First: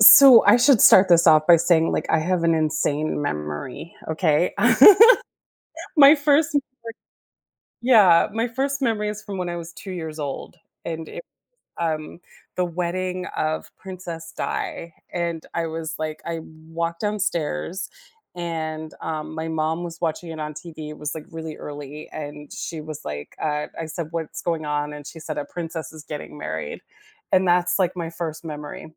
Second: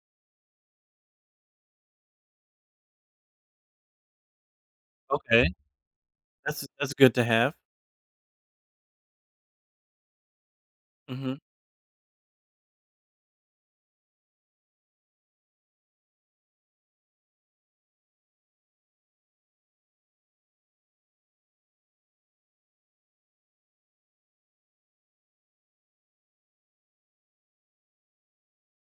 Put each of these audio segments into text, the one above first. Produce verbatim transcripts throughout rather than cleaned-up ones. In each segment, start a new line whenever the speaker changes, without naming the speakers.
So I should start this off by saying, like, I have an insane memory, okay?
Okay,
My first
that's that's good to have.
Yeah, my first memory is from when I was two years old, and it
Mhm.
um, the wedding of Princess Di. And I was like I walked downstairs, and, um, my mom was watching it on T V. It was, like, really early, and she was like, uh I said, "What's going on?" And she said, "A princess is getting married." And that's, like, my first memory.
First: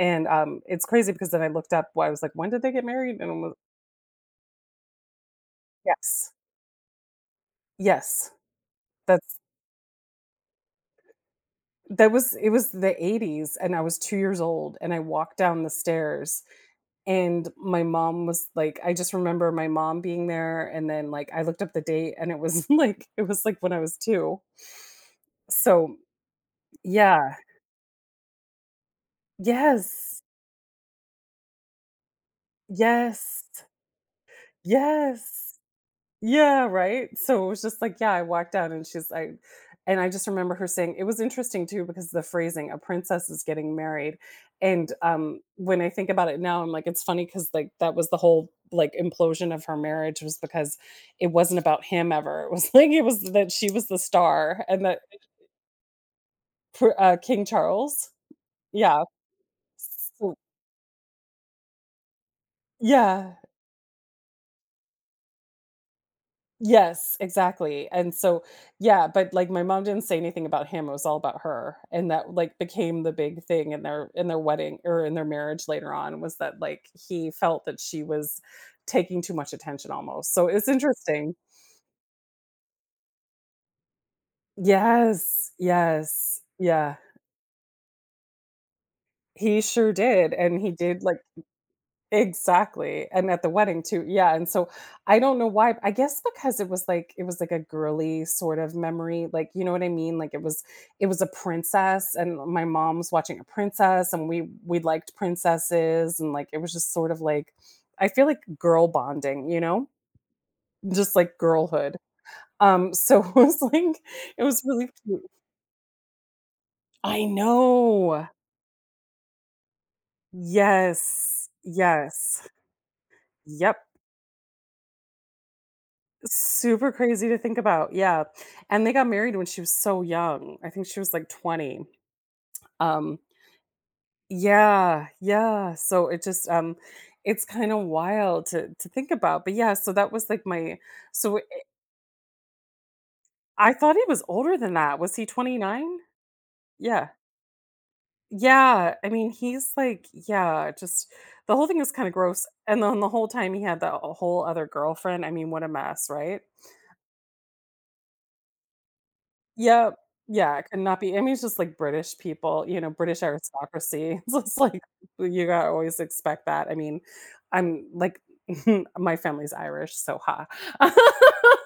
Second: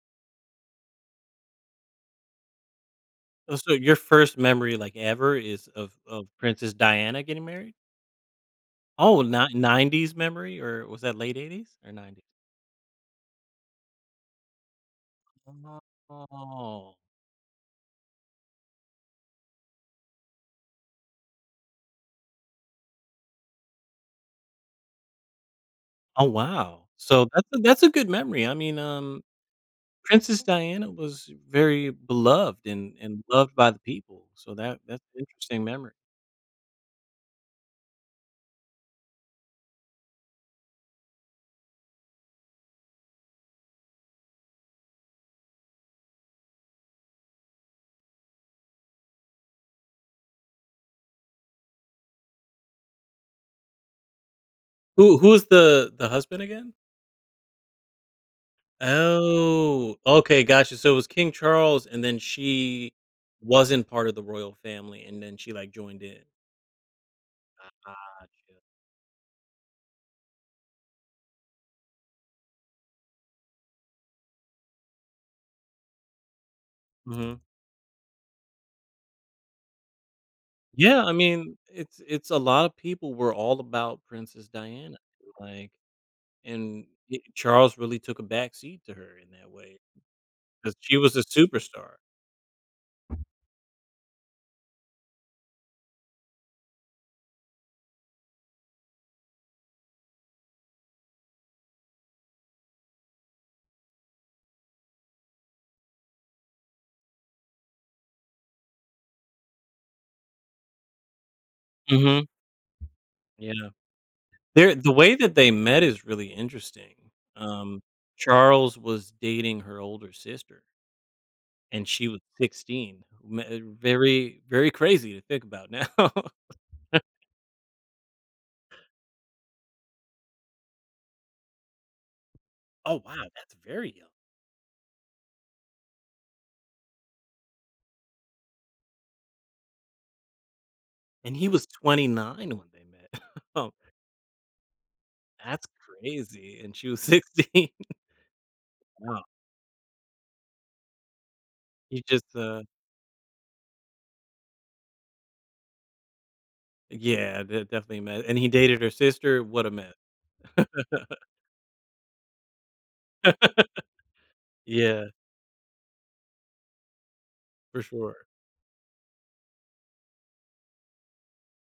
And, um, it's crazy, because then I looked up. Why I was like, "When did they get married?" And I'm like,
Oh, so your first memory, like, ever is of of
"Yes.
Princess Diana getting married?
Yes.
Oh,
That's
not nineties memory, or was that late eighties or
that
nineties?
was it was the ‘eighties, and I was two years old, and I walked down the stairs,
Oh.
and my mom was like I just remember my mom being there. And then, like, I looked up the date, and it was like it was like when I was two. So,
Oh, wow. So
yeah.
that's a that's a good memory. I mean, um,
Yes.
Princess Diana was very beloved and and loved
Yes.
by the people, so that that's an
Yes.
interesting memory.
Yeah, right? So it was just like, yeah, I walked out, and she's like and I just remember her saying, it was interesting too because the phrasing, "A princess is getting married." And um when I think about it now, I'm like, it's funny, because like, that was the whole, like, implosion of her marriage, was because it wasn't about him ever. It was like, it was that she was the star, and that
Who who is the the husband again?
pr- uh, King Charles. Yeah.
Oh,
So,
okay, gotcha. So it was King Charles, and then she
yeah.
wasn't part of the royal family, and then she like joined in.
Yes, exactly, and
Gotcha.
so yeah, but, like, my mom didn't say anything about him. It was all about her. And that, like, became the big thing in their in their wedding, or in their marriage later on, was that, like, he
Mhm.
felt that she was taking too much attention almost. So it's
Yeah, I
interesting.
mean, it's it's a lot of people were all about Princess Diana,
Yes,
like,
yes,
and
yeah,
it, Charles really took a back seat to her in that
he
way
sure did. And he
because she
did,
was
like
a superstar.
exactly, and at the wedding too, yeah. And so I don't know why, I guess because it was like it was like a girly sort of memory, like, you know what I mean? Like, it was it was a princess, and my mom was watching a princess, and we we liked princesses, and like, it was just sort of like, I feel like girl bonding, you know? Just like girlhood.
Hmm.
Um, so it
Yeah,
was like, it was
there
really
the way
cute.
that they met is really interesting.
I
Um,
know.
Charles was dating her older sister.
Yes.
And she was
Yes.
sixteen. M uh,
Yep.
Very, very crazy to think about now.
Super crazy to think about, yeah, and they got married when she was so young. I think she was, like, twenty.
Oh,
Um
wow, that's very young.
Yeah, yeah, so it just, um it's kinda wild to to think about. But yeah, so that was, like, my.
And
so i
he was twenty-nine when they met.
I
Oh,
thought he was older than that. Was he
that's
twenty-nine?
crazy, and she was
Yeah.
sixteen.
Yeah, I
Wow.
mean, he's, like yeah, just the whole thing was
He
kinda
just,
gross.
uh
And then the whole time he had that whole other girlfriend. I mean, what a mess, right?
yeah, de definitely a mess, and he dated her sister, what a
Yeah.
mess.
Yeah, it could not be I mean, it's just like, British people, you know, British aristocracy. It's just like,
Yeah,
you gotta always expect that. I mean,
for
I'm
sure.
like, my family's Irish, so ha.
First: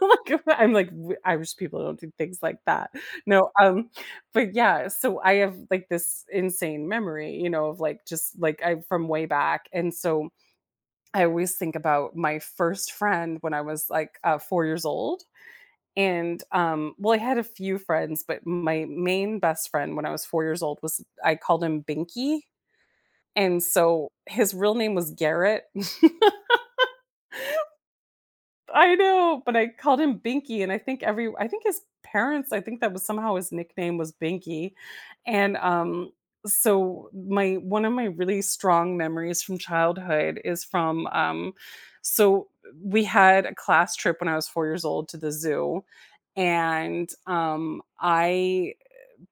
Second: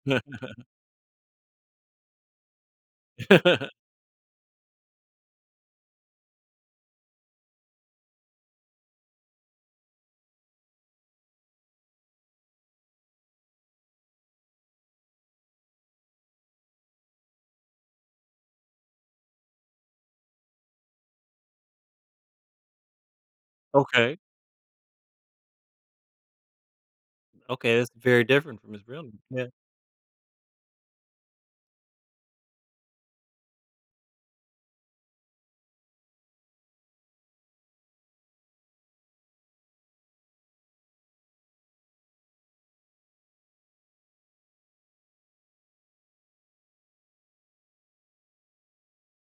Like, I'm like w Irish people don't do things like that. No, um, but yeah, so I have, like, this insane memory, you know, of like, just like, I, from way back. And so I always think about my first friend when I was like, uh, four years old. And, um, well, I had a few friends, but my main best friend when I was four years old was, I called him Binky, and so
Okay,
his real name was Garrett.
okay, that's very different from his
I
real name.
know,
Yeah.
but I called him Binky. And I think every I think his parents, I think that was somehow, his nickname was Binky. And um so, my one of my really strong memories from childhood is from, um so we had a class trip when I was four years old to the zoo. And um I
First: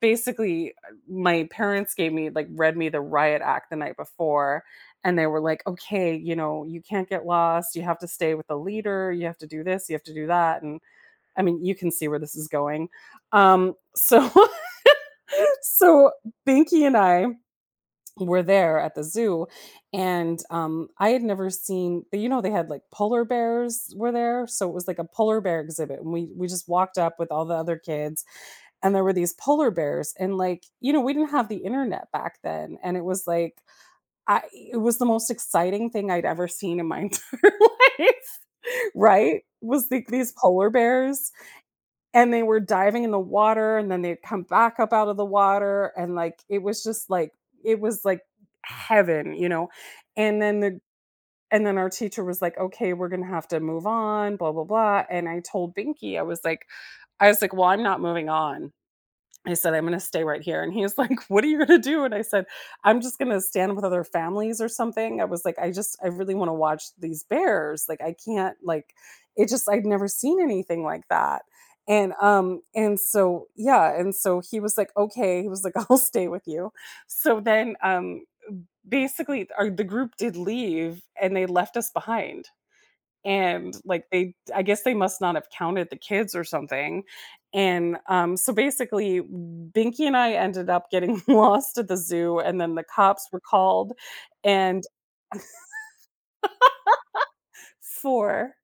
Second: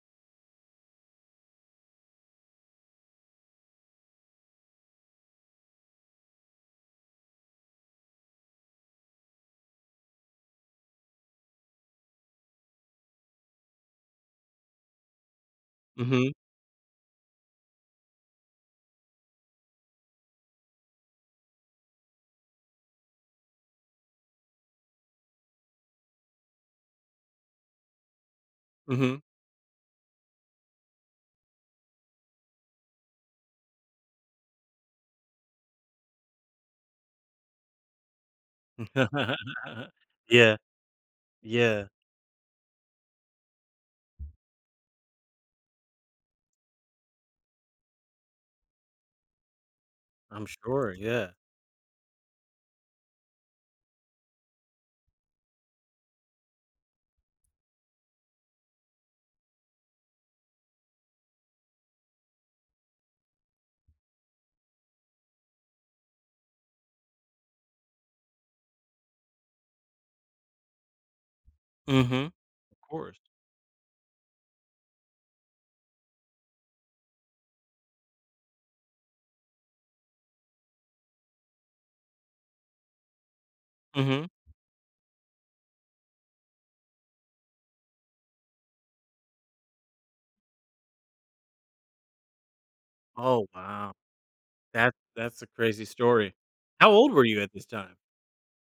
basically uh, my parents gave me like read me the riot act the night before, and they were like, "Okay, you know, you can't get lost, you have to stay with the leader, you have to do this, you have to do that." And I mean, you can see where this is going. um so so
Mhm,
Binky and I were there at the zoo. And um I had never seen, you know, they had, like, polar bears were there, so it was like a polar bear exhibit. And we we just walked up with all the other kids, and there were
mhm.
these polar bears. And like, you know, we didn't have the internet back then, and it was like, I it was the most exciting thing I'd ever seen in my entire life, right? Was the, these
Yeah,
polar bears,
yeah,
and they were diving in the water, and then they'd come back up out of the water. And, like, it was just, like it was, like, heaven, you know? And
I'm
then the
sure, yeah.
and then our teacher was like, "Okay, we're gonna have to move on, blah, blah, blah." And I told Binky, I was like I was like, "Well, I'm not moving on." I said, "I'm gonna stay right here." And he was like, "What are you gonna do?" And I said, "I'm just gonna stand with other families or something." I was like, "I just I really wanna watch these bears, like, I can't, like." it just I'd never seen anything like that. and,
Mhm,
um,
of
and
course.
so, yeah, and so he was like, "Okay." He was like, "I'll stay with you." So then, um, basically, our the group did leave, and they left us behind. And, like,
Mhm.
they, I guess they must not have counted the kids or something. And, um, so basically, Binky and I ended up getting lost at the zoo, and then the cops were
Oh,
called.
wow.
And
That that's a crazy story. How old were you at this time?
for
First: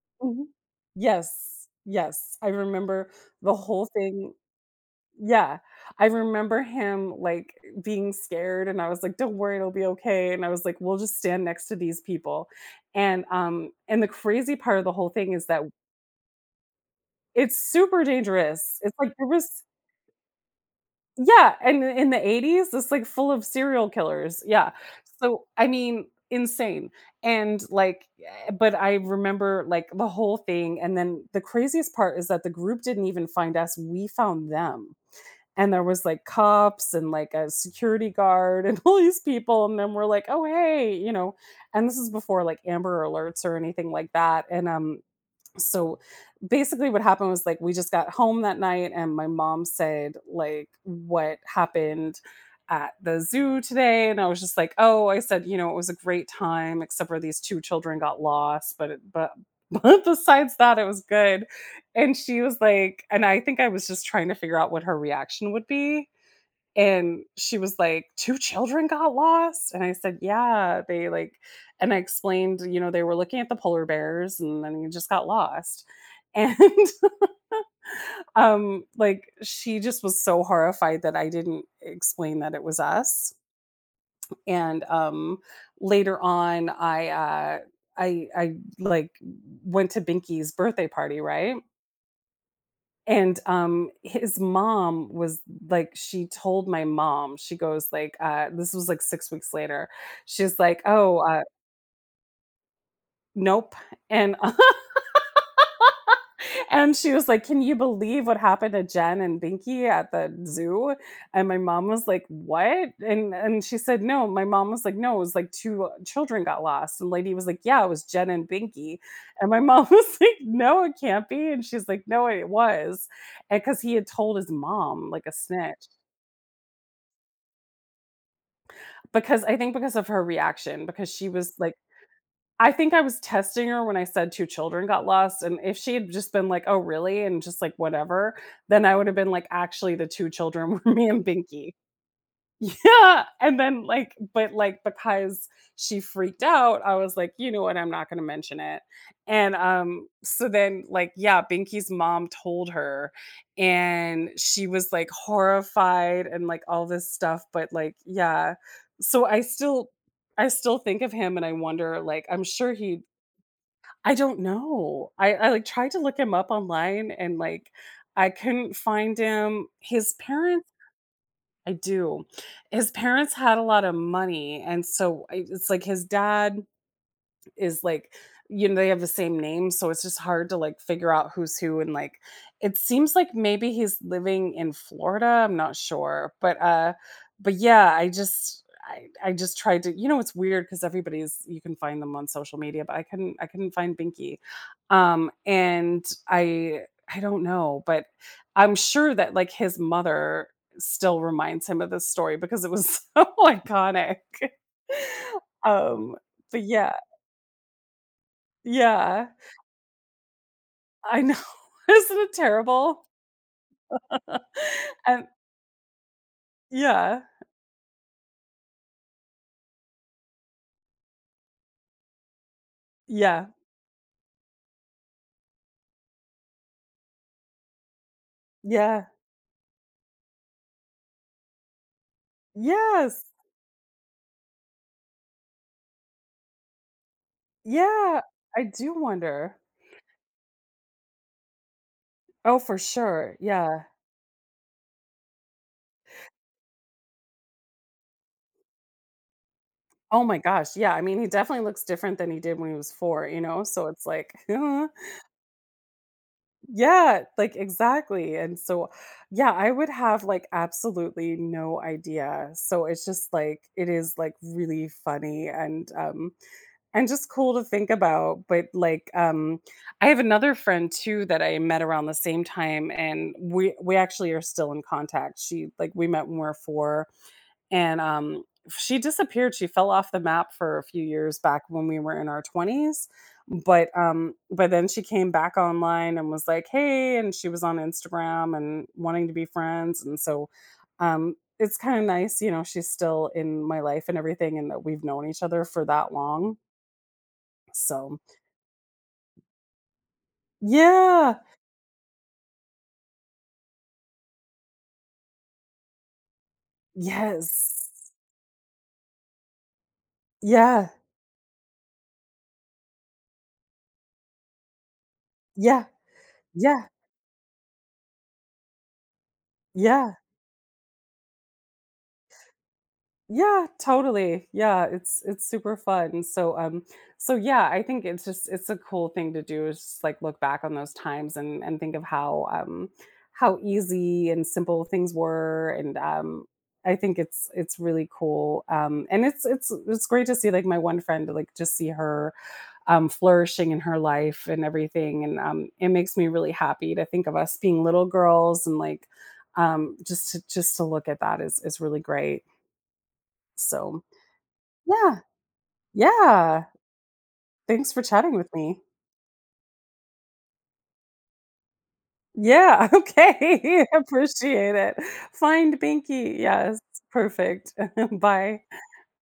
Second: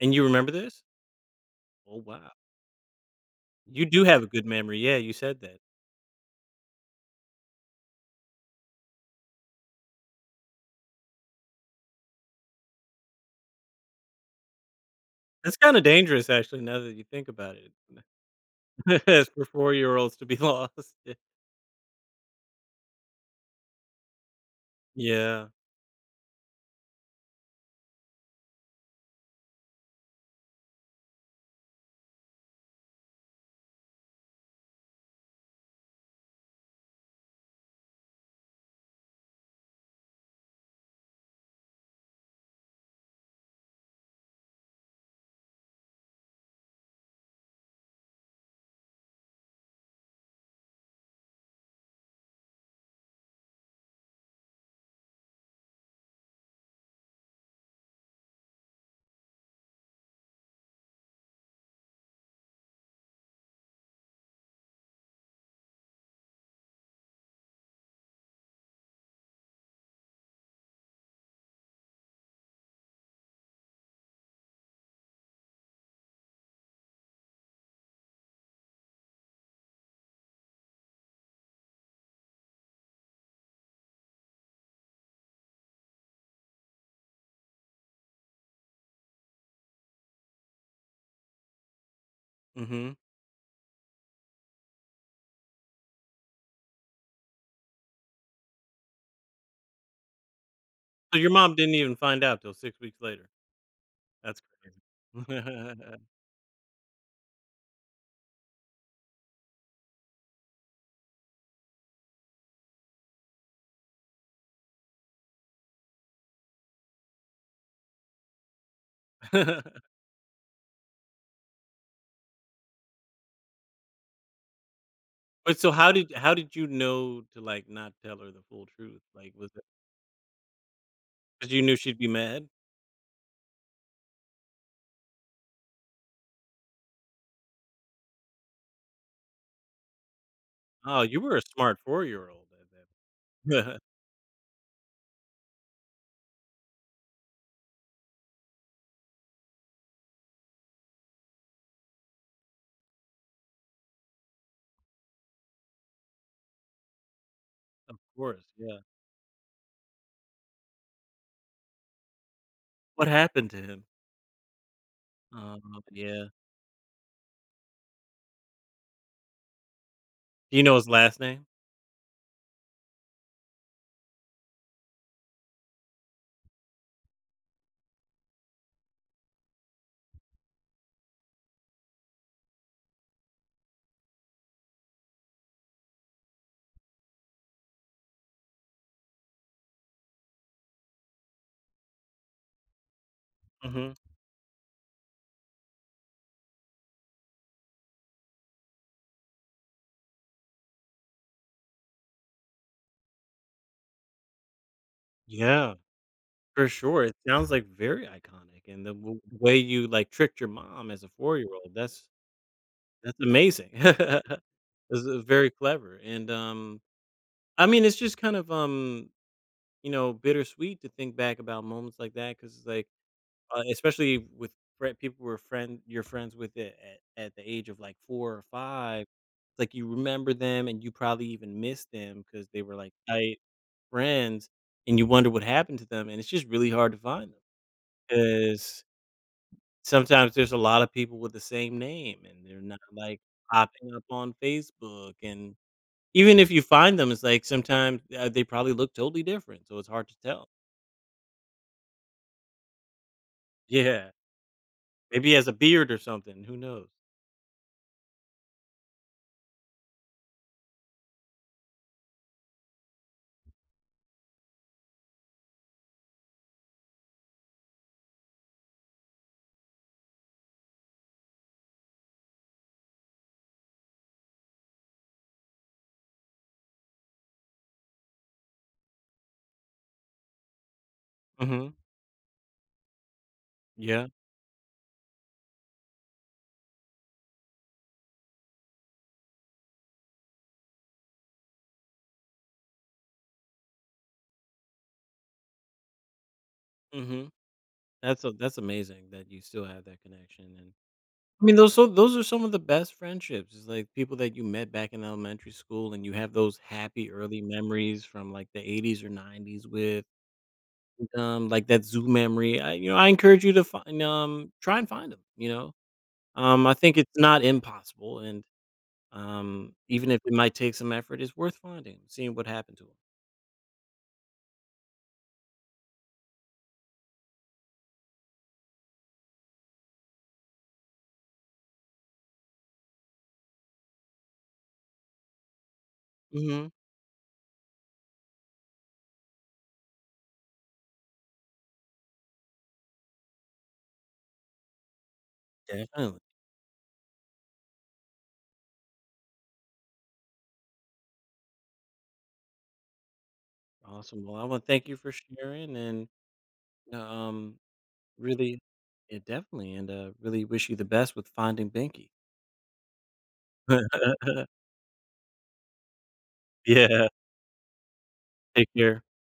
And you
mhm.
remember this?
Yes,
Oh, wow.
yes, I remember the whole
You do have a
thing.
good memory. Yeah, you said
Yeah,
that.
I remember him, like, being scared, and I was like, "Don't worry, it'll be okay." And I was like, "We'll just stand next to these people." And, um, and the crazy part of the whole thing is
That's
that
kinda dangerous actually now that you think
it's
about it.
super dangerous. It's like there
It's for
was
four-year-olds to be lost. Yeah.
Yeah, and in the eighties, it's like full of serial killers, yeah. So,
Yeah.
I mean, insane. And like, eh, but I remember, like, the whole thing. And then the craziest part is that the group didn't even find us, we found them. And there was, like, cops and, like, a security guard, and all these people. And then we're like, "Oh, hey," you know. And this is before, like, Amber Alerts or anything like that. And, um, so basically what happened was, like, we just got home that night, and my mom said, like, "What happened at the zoo today?" And I was just like, "Oh," I said, you know, "It was a great time, except for these two children got lost, but it, but but besides that, it was good." And she was like and I think I was just trying to figure out what her reaction would be. And she was like, "two children got lost?" And I said, "Yeah, they, like." And I explained, you know, they were looking at the polar bears and then they just got lost. And, um, like, she just was so horrified that I didn't explain that it was us. And, um, later on, I, uh I I, like, went to Binky's birthday party, right?
Mhm.
And, um, his mom was like, she told my mom. She goes, like, uh this was like six weeks later. She's like, "Oh,
So your
uh,
mom didn't even find out till six weeks later.
nope." And
That's crazy.
and she was like, "Can you believe what happened to Jen and Binky at the zoo?" And my mom was like, "What?" And and she said, "No." My mom was like, "No, it was like two children got lost." And lady was like, "Yeah, it was Jen and Binky." And my mom was like, "No, it can't be." And she's like, "No, it was." And because he had told his mom, like, a
But so
snitch.
how did how did you know to, like, not tell her the full truth? Like,
Because
was
I
it
think because of her reaction, because she
'cause
was
you
like
knew she'd be mad?
I think I was testing her when I said two children got lost, and if she had just been like, "Oh, really?" and just like, "Whatever," then I would have been like, "Actually, the two children were
Oh,
me
you
and
were a
Binky."
smart four-year-old at
Yeah. And
that.
then, like, but, like, because she freaked out, I was like, "You know what, I'm not gonna mention it." And, um, so then, like, yeah, Binky's mom told her, and she was, like, horrified and, like, all this stuff, but, like,
Of course,
yeah.
yeah.
So I still I still think of him, and I wonder. Like, I'm sure he
What happened to him?
I don't know. I I,
Oh,
like, tried to look
yeah.
him up online, and, like, I couldn't find him. His
Do you
parents
know his last name?
I do. His parents had a lot of money. And so I it's like, his dad is like, you know, they have the same name, so it's just hard to, like, figure out who's who. And like, it seems like maybe he's living in Florida, I'm not sure, but uh but yeah. I just I, I just tried to, you know, it's weird because everybody's you can find them on social media, but I couldn't I couldn't
Mhm.
find Binky. Um and I I don't know. But I'm sure that, like, his mother still reminds him of this story because it was so iconic.
Yeah,
um but
for
yeah.
sure. It sounds, like, very iconic, and the w
Yeah,
way you, like, tricked your mom as a
I know.
four-year-old, that's
Isn't it terrible?
that's amazing. This is
And
very clever, and, um,
yeah,
I mean, it's just kind of, um, you know, bittersweet to think back about moments like that because it's like
yeah,
Uh, especially with frie people who are friend you're friends with it at at the age of, like, four or five,
yeah,
it's like you remember them and you probably even miss them because they were, like,
yes,
tight friends, and you wonder what happened to them, and it's just really hard to find them
yeah, I
because
do wonder.
sometimes there's a lot of people with the same name, and
Oh,
they're
for
not, like,
sure, yeah.
popping up on Facebook, and even if you find them, it's like sometimes, uh, they probably look totally different, so it's hard to
Oh my
tell.
gosh, yeah, I mean, he definitely looks different than he did when he was four, you know, so it's
Yeah,
like,
maybe he has a beard or something, who knows?
yeah, like, exactly. And so, yeah, I would have, like, absolutely no idea. So it's just, like, it is, like, really funny. And, um and just cool to think about. But like, um I have another friend too that I met around the same time, and we we actually are still in contact. She like We met when we were four. And um she disappeared. She fell off the map for a few years back
Mhm,
when we were in our twenties. But
yeah.
um but then she came back online and was like, "Hey," and she was on Instagram and wanting to be friends. And so, um it's kind of nice, you know, she's still in my life and everything, and that we've known each other for that long.
Mhm.
So
That's a that's amazing that you still have that connection, and
yeah,
I mean, those so those are some of the best friendships. It's like people that you met back in elementary school, and you have those happy early
yes.
memories from like the eighties or nineties with,
Yeah,
um, like that zoo memory. I You know, I encourage you to find um try and find them. You know,
yeah,
um, I
yeah,
think it's not impossible, and um, even
yeah,
if it might take some effort, it's worth finding, seeing what happened to them.
yeah, totally. Yeah, it's it's super fun. So um so yeah, I think it's just it's a cool thing to do, is just like, look back on those times, and and think of how um how easy and simple things were. And um
Hmm.
I think it's it's really cool. Um and it's it's it's great to see, like, my one friend, like, just see her, um, flourishing in her life and everything. And um, it makes
Definitely
me really happy to think of us being little girls, and like, um, just to just to look at that is is really great. So
awesome. Well, I want to thank you for
yeah,
sharing, and
yeah.
um,
Thanks for chatting with
Really
me.
yeah, definitely, and, uh, really wish you the best with finding Binky.
Yeah, okay. Appreciate it. Find Binky. Yes,
Yeah,
perfect. Bye.
take care.